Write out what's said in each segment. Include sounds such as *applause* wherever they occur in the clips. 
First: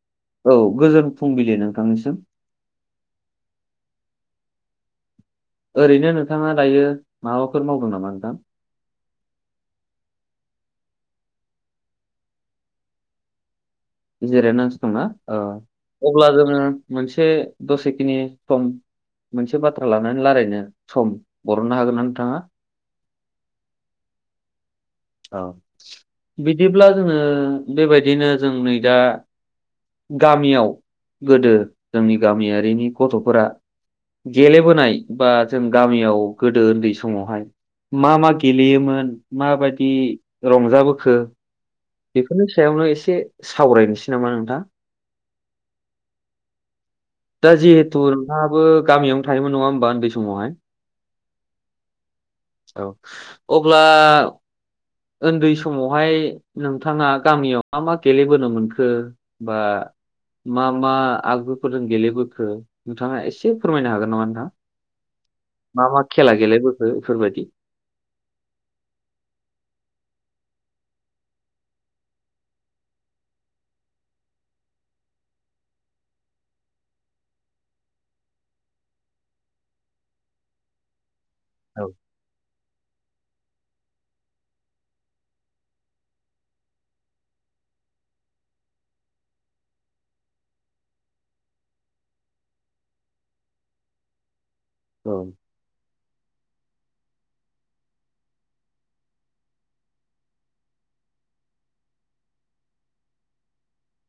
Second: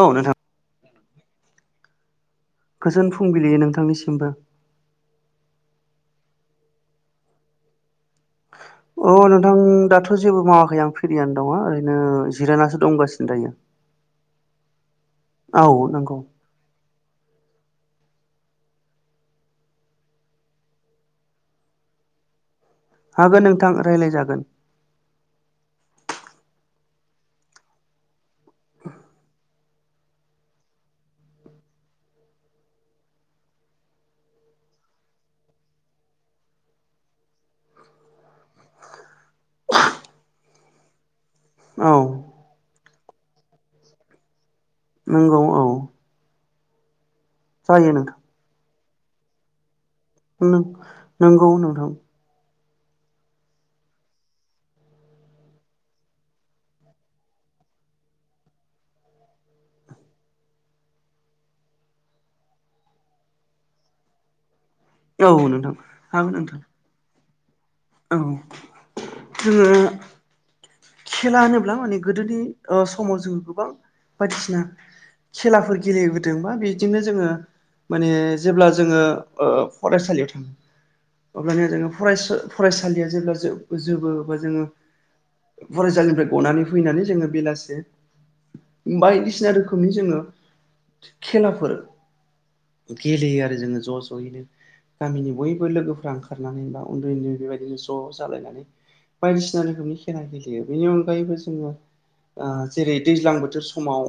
औ नोंथां औ गोजोन फुंबिलि नोंथांनिसिम गोजोन फुंबिलि नोंथांनिसिमबो ओरैनो नोंथाङा दायो माबाफोर मावदों नामा नोंथां अ नोंथां दाथ' जेबो मावाखै आं फिरियानो दङ ओरैनो जिरायनासो दंगासिनो दायो जिरायनां सो दंना औ नंगौ अब्ला जोङो मोनसे दसेखिनि सम मोनसे बाथ्रा लानानै रालायनो सम बरननो हागोन ना नोंथाङा हागोन नोंथां रायलायजागोन औ बिदिब्ला जोङो बेबायदिनो जों नै दा गामियाव गोदो जोंनि गामियारिनि गथ'फोरा गेलेबोनाय बा जों गामियाव गोदो उन्दै समावहाय मा मा गेलेयोमोन माबायदि रंजाबोखो औ बेफोरनि सायावनो एसे सावरायनोसै नामा नोंथां नंगौ औ दा जायो जिहेथु नोंथां नोंथाङाबो गामियावनो थायोमोन नङा होमबा उन्दै समावहाय? नंगौ नोंथां औ अब्ला ओनदै समावहाय नोंथाङा गामियाव मा मा गेलेबोनो मोनखो बा मा मा आगुफोर जों गेलेबोखो नोंथाङा एसे फोरमायनो हागोन नामा नोंथां औ नोंथां मा मा हागोन खेला नोंथां गेलेबोखो इफोरबायदि औ जोङो खेला होनोब्ला माने गोदोनि ओ समाव जोङो गोबां बायदिसिना खेलाफोर गेलेबोदों बा बिदिनो जोङो माने जेब्ला जोङो ओ फरायसालियाव था *unintelligible* अब्लानिया औ जोङो फराय फरायसालिया जेब्ला जोबो बा जोङो फरायसालिनिफ्राय गनानै फैनानै जोङो बेलासे बायदिसिना रोखोमनि जोङो खेलाफोर गेलेयो आरो जोङो ज' ज'यैनो औ गामिनि बय लोगोफ्रा ओंखारनानै बा उन्दै उन्दै बेबायदिनो ज' जालायनानै बायदिसिना रोखोमनि खेला गेले यो बेनि अनगायैबो जोङो ओ जेरै दैज्लां बोथोर समाव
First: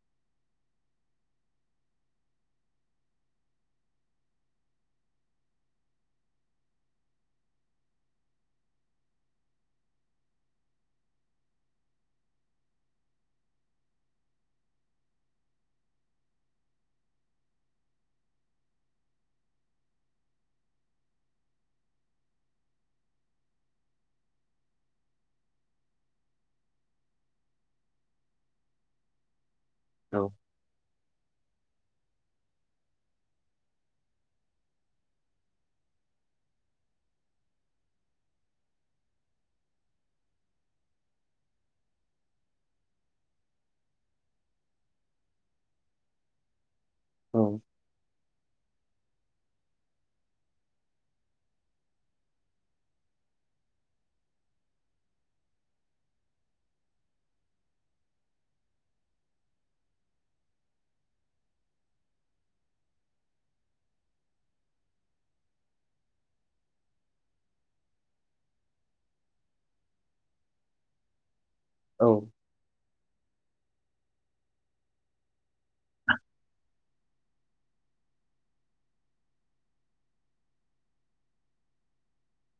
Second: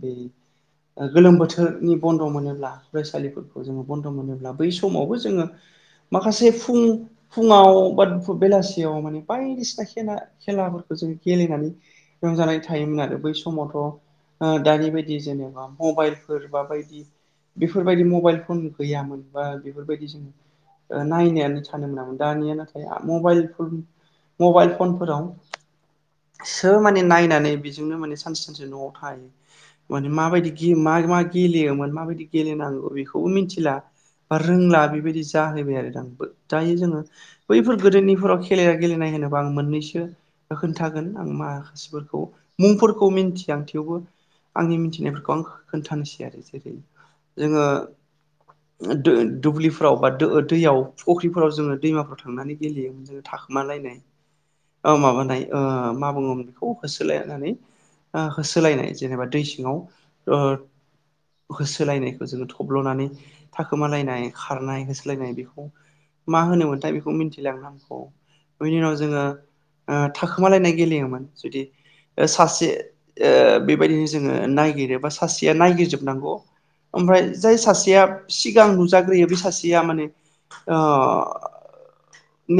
बे ओ ओ गोलोम बोथोरनि बन्द' मोनोब्ला फरायसालिफोर जोङो बन्द' मोनोब्ला बै समावबो जोङो माखासे फुं फुङाव बा बेलासियाव माने बायदिसिना खेला खेलाफोरखौ जों गेलेनानै रंजानाय थायोमोन आरो बै समावथ' ओ दानि बायदि जेनेबा मबाइलफोर बा बायदि बेफोरबायदि मबाइल फन गैयामोन बा बेफोरबायदि जोङो नायनायानो थानो मोनामोन दानिया नाथाय माइल मबाइल फनफोराव सो माने नायनानै बेजोंनो माने सानसे सानसे न'आव थायो माने औ माबायदि गेम मा मा गेलेयोमोन माबायदि गेलेनांगौ बेखौबो मिथिला बा रोंला बेबायदि जाहैबाय आरो दा दायो जोङो बैफोर गोदोनिफोराव खेला गेलेनाय होनोबा आं मोननैसो खोन्थागोन आं माखासेफोरखौ मुंफोरखौ मिन्थिया आं थेवबो आंनि मिथिनायफोरखौ आं खोन्थानोसै आरो जेरै औ जोङो ओ दो दुब्लिफोराव बा दैयाव फख्रिफोराव जोङो दैमाफोराव थांनानै गेलेयोमोन थाखोमालायनाय ओ माबानाय ओ मा बुङो बेखौ होसोलायनानै ओ होसोलायनाय जेनेबा दै सिङाव ओ होसोलायनायखो जोङो थब्ल'नानै थाखोमालायनाय खारनाय होसोलायनाय बेखौ मा होनोमोनथाय बेखौ मिथिला आं नामखौ बिनि उनाव जोङो ओ थाखोमालायनाय गेलेयोमोन जुदि औ ओ सासे ओ बेबायदिनो जोङो नायगिरो बा सासेया नायगिरजोबनांगौ ओमफ्राय जाय सासेया सिगां नुजाग्रोयो बे सासेया माने ओ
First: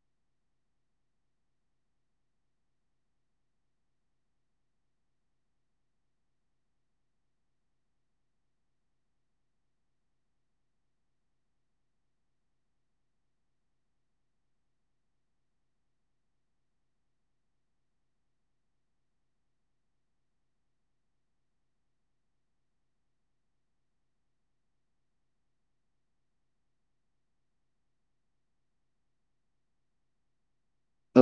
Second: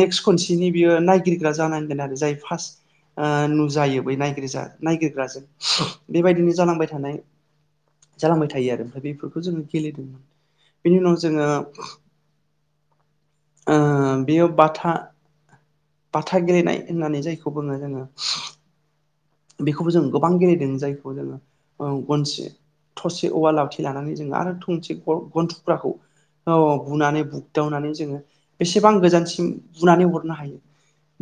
नेक्स्ट खनसेनि बियो नायगिरग्रा जानांगोन आरो जाय फार्स्ट ओ नुजायो बै नायगिरजा नायगिरग्राजों बेबायदिनो जालांबाय थानाय जालांबाय थायो आरो ओमफ्राय बेफोरखौ जोङो गेलेदोंमोन बिनि उनाव जोङो ओ बियो बाथा बाथा गेलेनाय होननानै जायखौ बुङो जोङो बेखौबो जों गोबां गेलेदों जायखौ जोङो औ गंसे थरसे औवा लाावथि लानानै जों आरो थोंसे गन थुख्राखौ औ औ बुनानै बुग्दावनानै जोङो बेसेबां गोजानसिम बुनानै हरनो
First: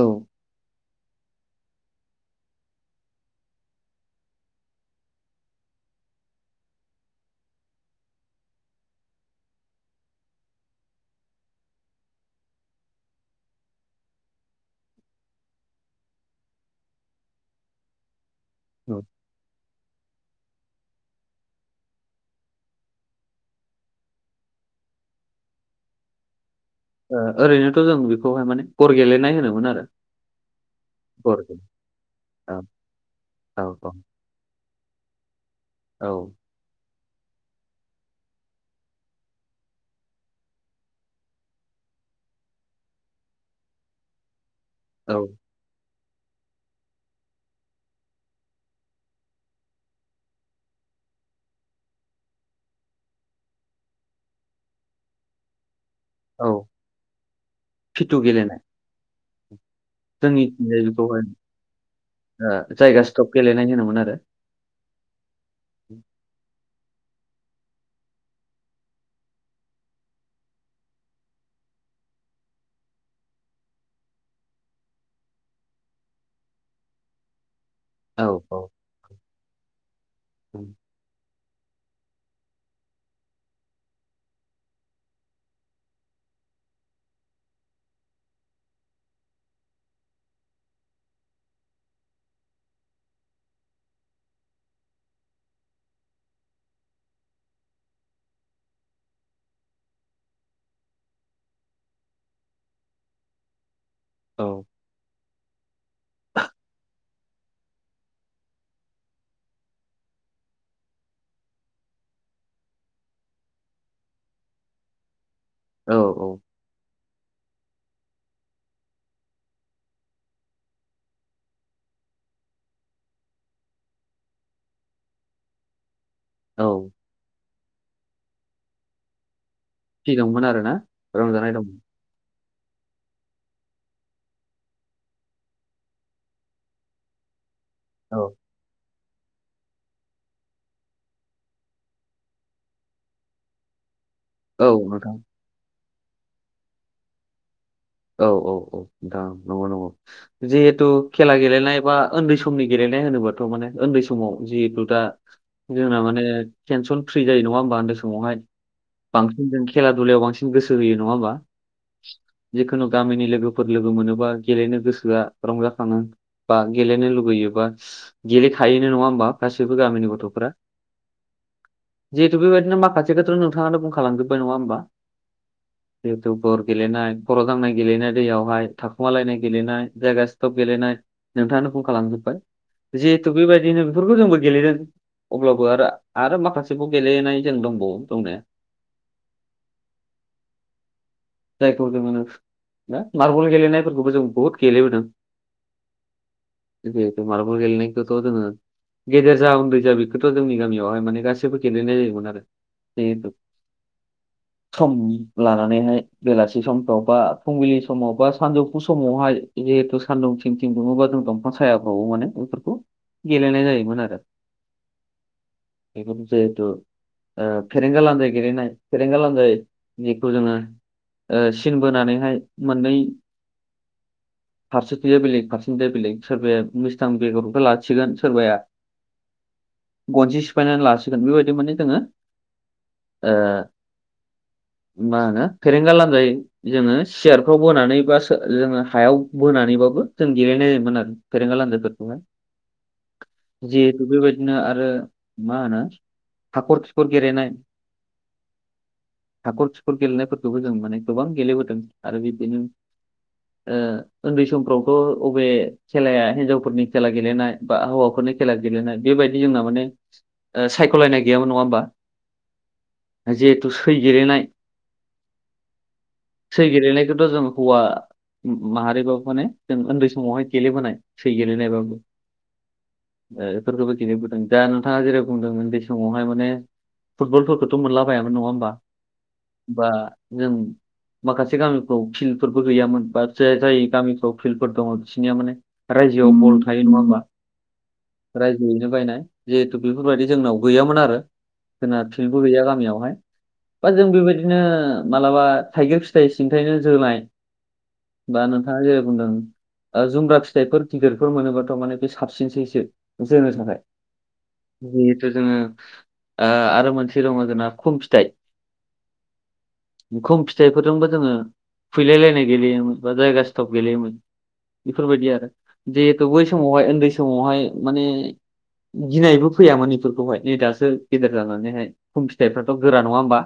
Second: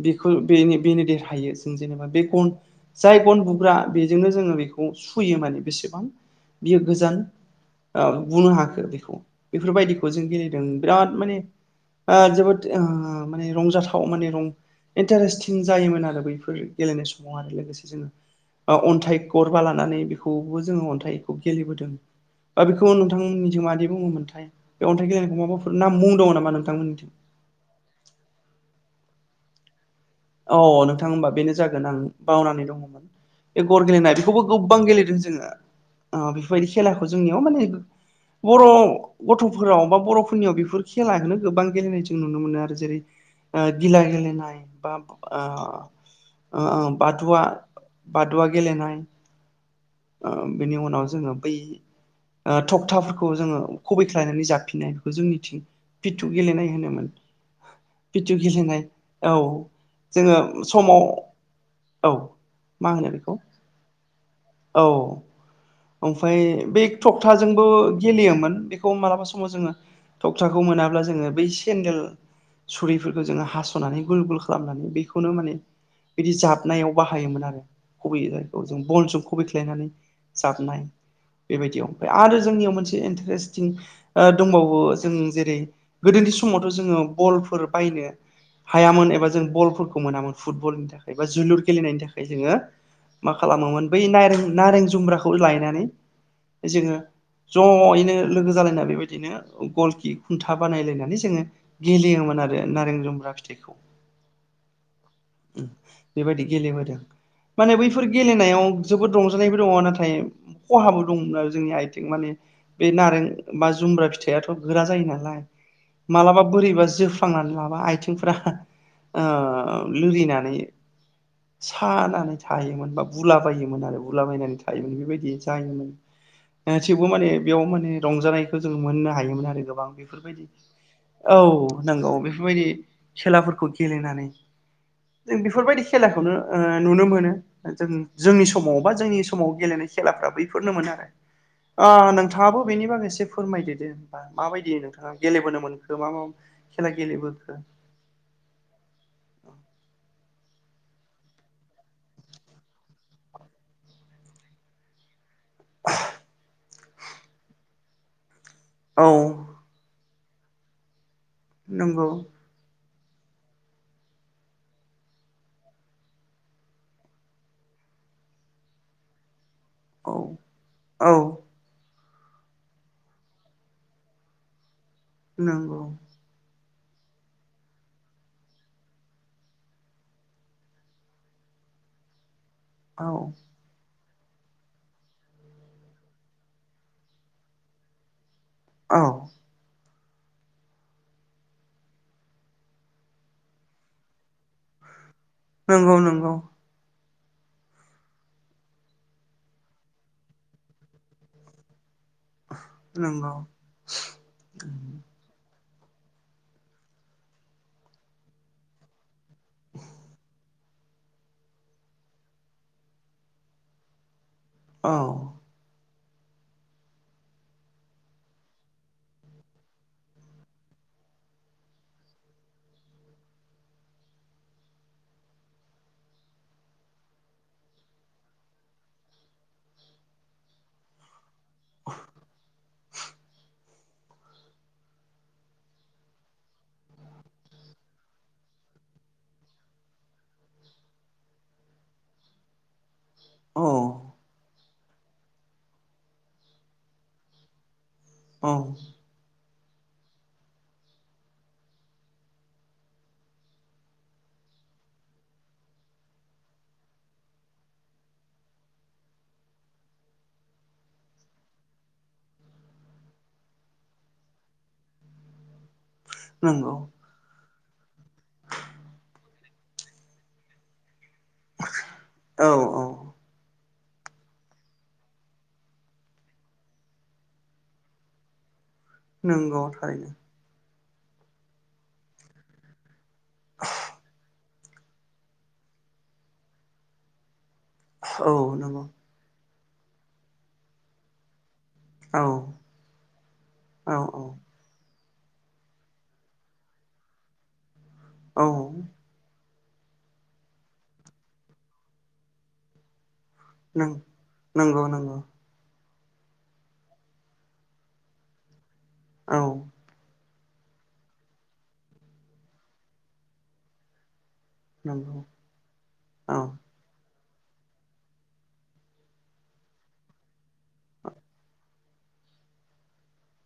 औ बेखौ बेनो बेनो देरहायो जों जेनेबा बे गन जाय गन बुग्रा बेजोंनो जोङो बेखौ सुयो माने बेसेबां बियो गोजान औ बुनो हाखो बेखौ बेफोरबायदिखौ जों गेलेदों बिराद माने ओ जोबोद ओ माने रंजाथाव माने रं इन्टारेस्टिं जायोमोन आरो बैफोर गेलेनाय समाव आरो लोगोसे जोङो ओ अन्थाइ गरबा लानानै बेखौबो जोङो अन्थाइखौ गेलेबोदों ओ बेखौ नोंथांमोननिथिं मादि बुङोमोनथाय बे अन्थाइ गेलेनायखौ माबाफोर नाम मुं दङ नामा नोंथांमोननिथि ओ ओरैनोथ जों बिखौहाय माने गर गेलेनाय होनोमोन आरो अ नोंथां होनबा गर बेनो गेले जागोन आं औ बावनानै दङमोन औ बे गर गेलेनाय बेखौबो गोबां गेलेदों जोङो औ ओ बेफोरबायदि खेलाखौ जोंनियाव माने बर' गथ'फोराव बा बर'फोरनियाव बेफोर खेलाखोनो गोबां गेलेनाय इथि नुनो मोनो आरो जेरै ओ गिला गेलेनाय बा औ ओ ओ बादुवा बादुवा गेलेनाय ओ बेनि उनाव जोङो बै ओ थखथाफोरखौ जोङो खुबैख्लायनानै जाफिननाय खौ जोंनिथिं पिथु औ गेलेनाय होनोमोन पिथु गेलेनाय औ जोङो जोंनिथिंजाय समाव बेखौहाय औ ओ मा जायगा होनो बेखौ *unintelligible* होनोमोन आरो। औ ओमफाय बै थकथाजोंबो गेलेयोमोन बेखौ मालाबा समाव जोङो थखथाखौ मोनाब्ला जोङो बै सेन्देल सुरिफोरखो जोङो हासनानै गुल गुल खालामनानै बेखौनो माने बिदि जाबनायाव बाहायोमोन आरो औ खुबैयो औ जायखौ जों बलजों खुबैख्लायनानै उम जाबनाय बेबायदियाव ओमफ्राय आरो जोंनियाव मोनसे इन्टारेस्टिं ओ दंबावो जों जेरै गोदोनि समावथ जोङो बलफोर बायनो हायामोन एबा जों बलफोरखौ मोनामोन फुटबलनि थाखाय बा जोलुर गेलेनायनि थाखाय जोङो मा खालामोमोन बै नायरें नारें जुम्ब्राखौ लायनानै जोङो जयैनो लोगो जालायना बेबायदिनो गलखि खुन्था बानायलायनानै जोङो गेलेयोमोन आरो नारें जुम्ब्रा फिथाइखौ औ बेबायदि गेलेबोदो माने बैफोर गेलेनायाव जोबोद रंजानायबो दङ नाथाय खहाबो दंमोन आरो जोंनि आयथिं माने बे नारें बा जुम्ब्रा फिथाइआथ गोरा जायो नालाय औ औ मालाबा बोरैबा जोफ लांनानै लाबा आयथिंफोरा ओ लोरिनानै सानानै थायोमोन बा बुलाबायो आरो बुलाबायनानै थायोमोन बिबायदि जायोमोन ओ औ थेवबो माने बेयाव माने रंजानायखौ जों मोननो हायोमोन आरो गोबां थि दंमोन बेफोरबायदि आरोना औ रंजानाय दंमोन नोंगौ बेफोरबायदि खेलाफोरखौ गेलेनानै जों बेफोरबायदि खेलाखौनो ओ नुनो मोनो जों औ जोंनि समाव बा जोंनि समाव गेलेनाय खेलाफ्रा बैफोरनो मोन आरो ओ नोंथाङाबो बेनि बागै एसे फोरमायदोदो औ माबायदियै नोंथाङा नोंथां गेलेबोनो मोनखो मा मा खेला गेलेबोखो? औ औ औ नोंथां नंगौ नंगौ जिहेथु खेला गेलेनाय बा ओन्दै समनि गेलेनाय होनोबाथ माने उन्दै समाव जेहेथु दा जोंना माने टेनसन फ्रि जायो नङा ओमबा उन्दै समावहाय औ बांसिन जों खेला दुलायाव बांसिन गोसो होयो नङा होमबा? नंगौ जिखुनु गामिनि लोगोफोर लोगो मोनोबा गेलेनो गोसोआ रंजाखाङो बा गेलेनो लुुबैयो बा गेलेखायोनो नङा होमबा गासिबो गामिनि औ गथ'फोरा औ जिहेथु बेबायदिनो माखासे खोथाखौ नोंथाङानो बुंखा लांजोबबाय नङा होमबा? नोंगौ *unintelligible* बर गलेनाय। खर' दांनाय गेलेनाय दैयावहाय थाखुमालायनाय गेलेनाय जायगा सिथप गेलेनाय। नोंथाङानो बुंखालांजोबबाय औ जिहेथु बेबायदिनो बिफोरखौ जोंबो गेलेदों। अब्लाबो आरो आरो माखासेखौ गेलेहोनाय जों दंबावो दंनाया। अह। जायखौ जों होनो। मार्बल गेलेनायफोरखौबो जों बुहुत गेलेबोदों नंगौ नंगौ गोदो मार्बबल गेलेनायखौथ' जोङो गेदेर जा उन्दै जा बेखौथ' जोंनि गामियावहाय माने गासैबो गेलेनाय जायोमोन आरो बे नंगौ सम लानानैहाय बेलासि समफोराव बा फुंबिलि समाव बा सानजौफु समावहाय जिहेतु सानदुं थिं थिं दुङोबा जों दंफां सायाफ्रावबो माने बेफोरखौ गेलेनाय जायोमोन आरो अ बेफोर जेहेथु फेरेंगा लान्दाय गेलेनाय फेरेंगा लान्जाय जिखौ जोङो ओ सिन बोनानैहाय मोननै फारसेथिंया बेलेग फारसेथिंया बेलेग सोरबाया मिस्थां बेगरखौ लाखिगोन सोरबाया गनसे सिफायनानै लासिगोन बेबायदि माने जोङो मा होनो फोरेंगा लान्जाइ जोङो सियारफ्राव बोनानै बा सो--जोङो हायाव बोनानैबाबो जों गेलेनाय जायोमोन आरो। फेरेंगा लान्जायफोरखौहाय औ जिहेथु बेबायदिनो आरो मा होनो हाखर खिखर गेलेनाय औ हाखर खिखर गेलेनायफोरखौबो जों माने गोबां गेलेबोदों आरो बिदिनो ओ उन्दै समफ्रावथ' बबे खेलाया हिनजावफोरनि खेला गेलेनाय बा हौवाफोरनि खेला गेलेनाय बेबायदि जोंना माने सायख'लायनाय गैयामोन नङा होमबा जिहेथु सै गेलेनाय सोरै नंगौ गेलेनायखौथ' जों हौवा माहारिबाबो माने जों उन्दै समावहाय गेलेबोनाय फै गेलेनाय एबा औ औ बेफोरखौबो गेलेबोदों दा नोंथाङा जेरै जों उन्दै समावहाय माने फुटबलफोरखौथ' मोनलाबायायामानो नङा होमबा नंगौ बा थारैनो जों माखासे गामिफ्राव फिल्डफोरबो गैयामोन बा जाय जाय गामिफ्राव फिल्डफोर दङ बिसिनिया माने रायजोआव मुल थायो नङा होमबा औ नंगौ रायजोयैनो बायनाय जिहेतु बेफोरबायदि जोंनाव गैयामोन आरो जोंहा औ फिलबो गैया गामियावहाय बा औ जों औ बेबायदिनो मालाबा थाइगिर फिथाइ सिनिथायनो जोनोलाय बा औ नोंथाङा जेै बुंदों जुमब्रा फिथाइफोर गिदिरफोर मोनोब्लााथ' माने बे साबसिनसैसो नोंसोर होनो थाखाय नंगौ नंगौ जिहेथु जोङो आरो मोनसे दङ जोंना खुम फिथाइ औ मुख फिथाइफोरजोंबो जोङो खुैलायलायनाय गेलेयोमोन बा जायगा सिथप गेलेयोमोन नंगौ बेफोरबायदि आरो जिहेतु औ बै समावहाय उन्दै समावहाय माने गिनायबो फैयामोन इफोरखौहाय नै दासो गेदेर जानानैहाय खम फिथाइफ्राथ' गोरा नङा होमबा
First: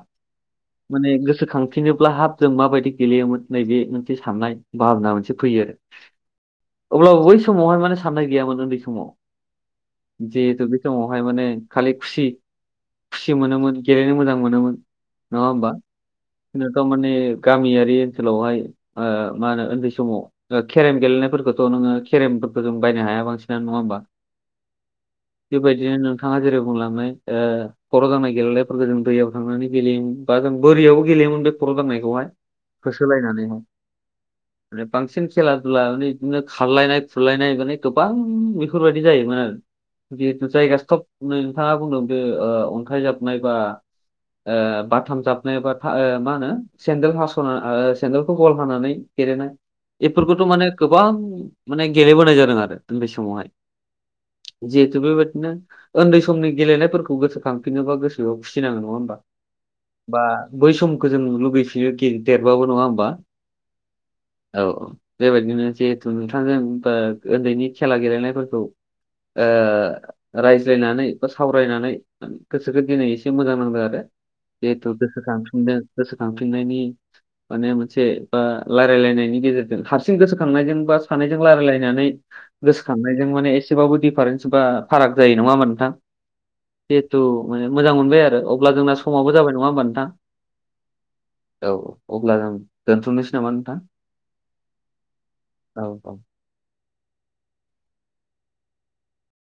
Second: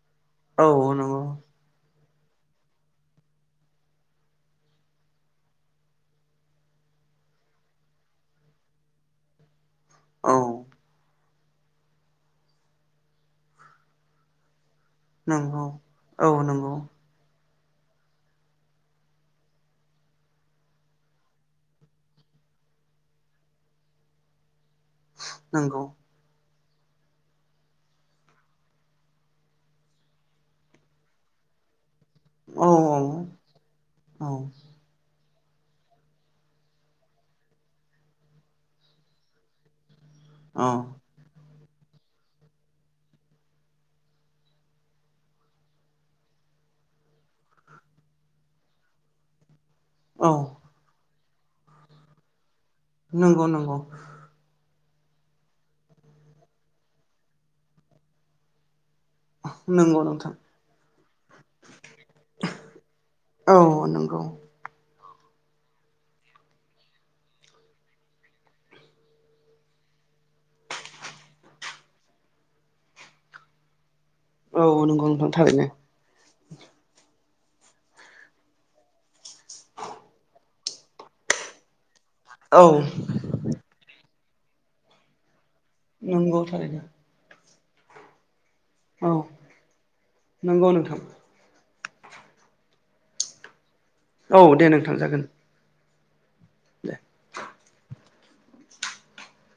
औ माने नंगौ गोसोखां फिनोब्ला हाब जों माबायदि गेलेयोमोन नैबे मोनसे साननाय भाबना मोनसे फैयो आरो अब्लाबो बै समावहाय माने साननाय गैयामोन उन्दै समाव औ जिहेथु बे समावहाय माने खालि खुसि खुसि मोनोमोन गेलेनो मोजां मोनोमोन नंगौ औ बिसोर नंगौ खौ माने गामियारि ओनसोलावहाय ओ मा होनो उन्दै समाव केरेम गेलेनायफोरखौथ' नोङो केरेमफोरखौ जों बायनो हाया बांसिनानो नङा होमबा नंगौ बेबायदि नोंथां थाङा जेरै बुंलांनाय ओ‌ खर' दांनाय गेलेनायफोरखौ जों दैयाव थांनानै गेलेयोम बा जों बोरिआव गेलेयोमोन बे खर' दांनायखौहाय औ औ होसोलायनानैहाय औ माने बांसिन खेला दुला मानि बिदिनो खारलायनाय खुरलायनाय माने गोबां बेफोरबायदि जायोमोन आरो जेहेथु जायगा सब नै नोंथांआ बुंदों बे ओ अन्थाइ जाबनाय बा बाथाम जाबनाय बा ओ मा होनो सेन्देल हास'ना सेन्देलखौ गल हानानै गेलेनाय औ बेफोरखौथ' माने गोबां माने गेलेबोनाय जादों आरो उन्दै नंगौ समावहाय नंगौ जिहेथु बेबायदिनो उन्दै समनि गेलेनायफोरखौ गोसोखांफिनोबा गोसो बेयाव खुसि नाङो नङा होमबा नोंगौ बा नोंथां बै समखौ जों लुुबैफिनो देरबाबो नङा होमबा औ नंगौ औ बेबायदिनो जिहेथु नोंथांजों उन्दैनि खेला गेलेनायफोरखौ ओह रायज्लायनानै बा सावरायनानै गोसोखो दिनै एसे मोजां नांदों आरो औ जिहेथु नंगौ गोसो नोंथां थारैनो खांफिनदों गोसोखांफिनायनि माने मोनसे ओ रायलायनायनि गेजेरजों हारसिं गोसो खांनायजों बा सानैजों रायलायनानै औ गोसोखां नायजों माने एसेबाबो दिफारेन्स बा फाराग जायो नङा होनबा नोंथां नंगौ थारैनो थु मानि मोजां मोनबाय आरो अब्ला जोंना समाबो जाबाय नङा होमबा नोंथां नोंगौ नोंथां औ अब्ला जों दोनथ'नोसै नामा नोंथां औ दे नोंथां जागोन दे औ औ देह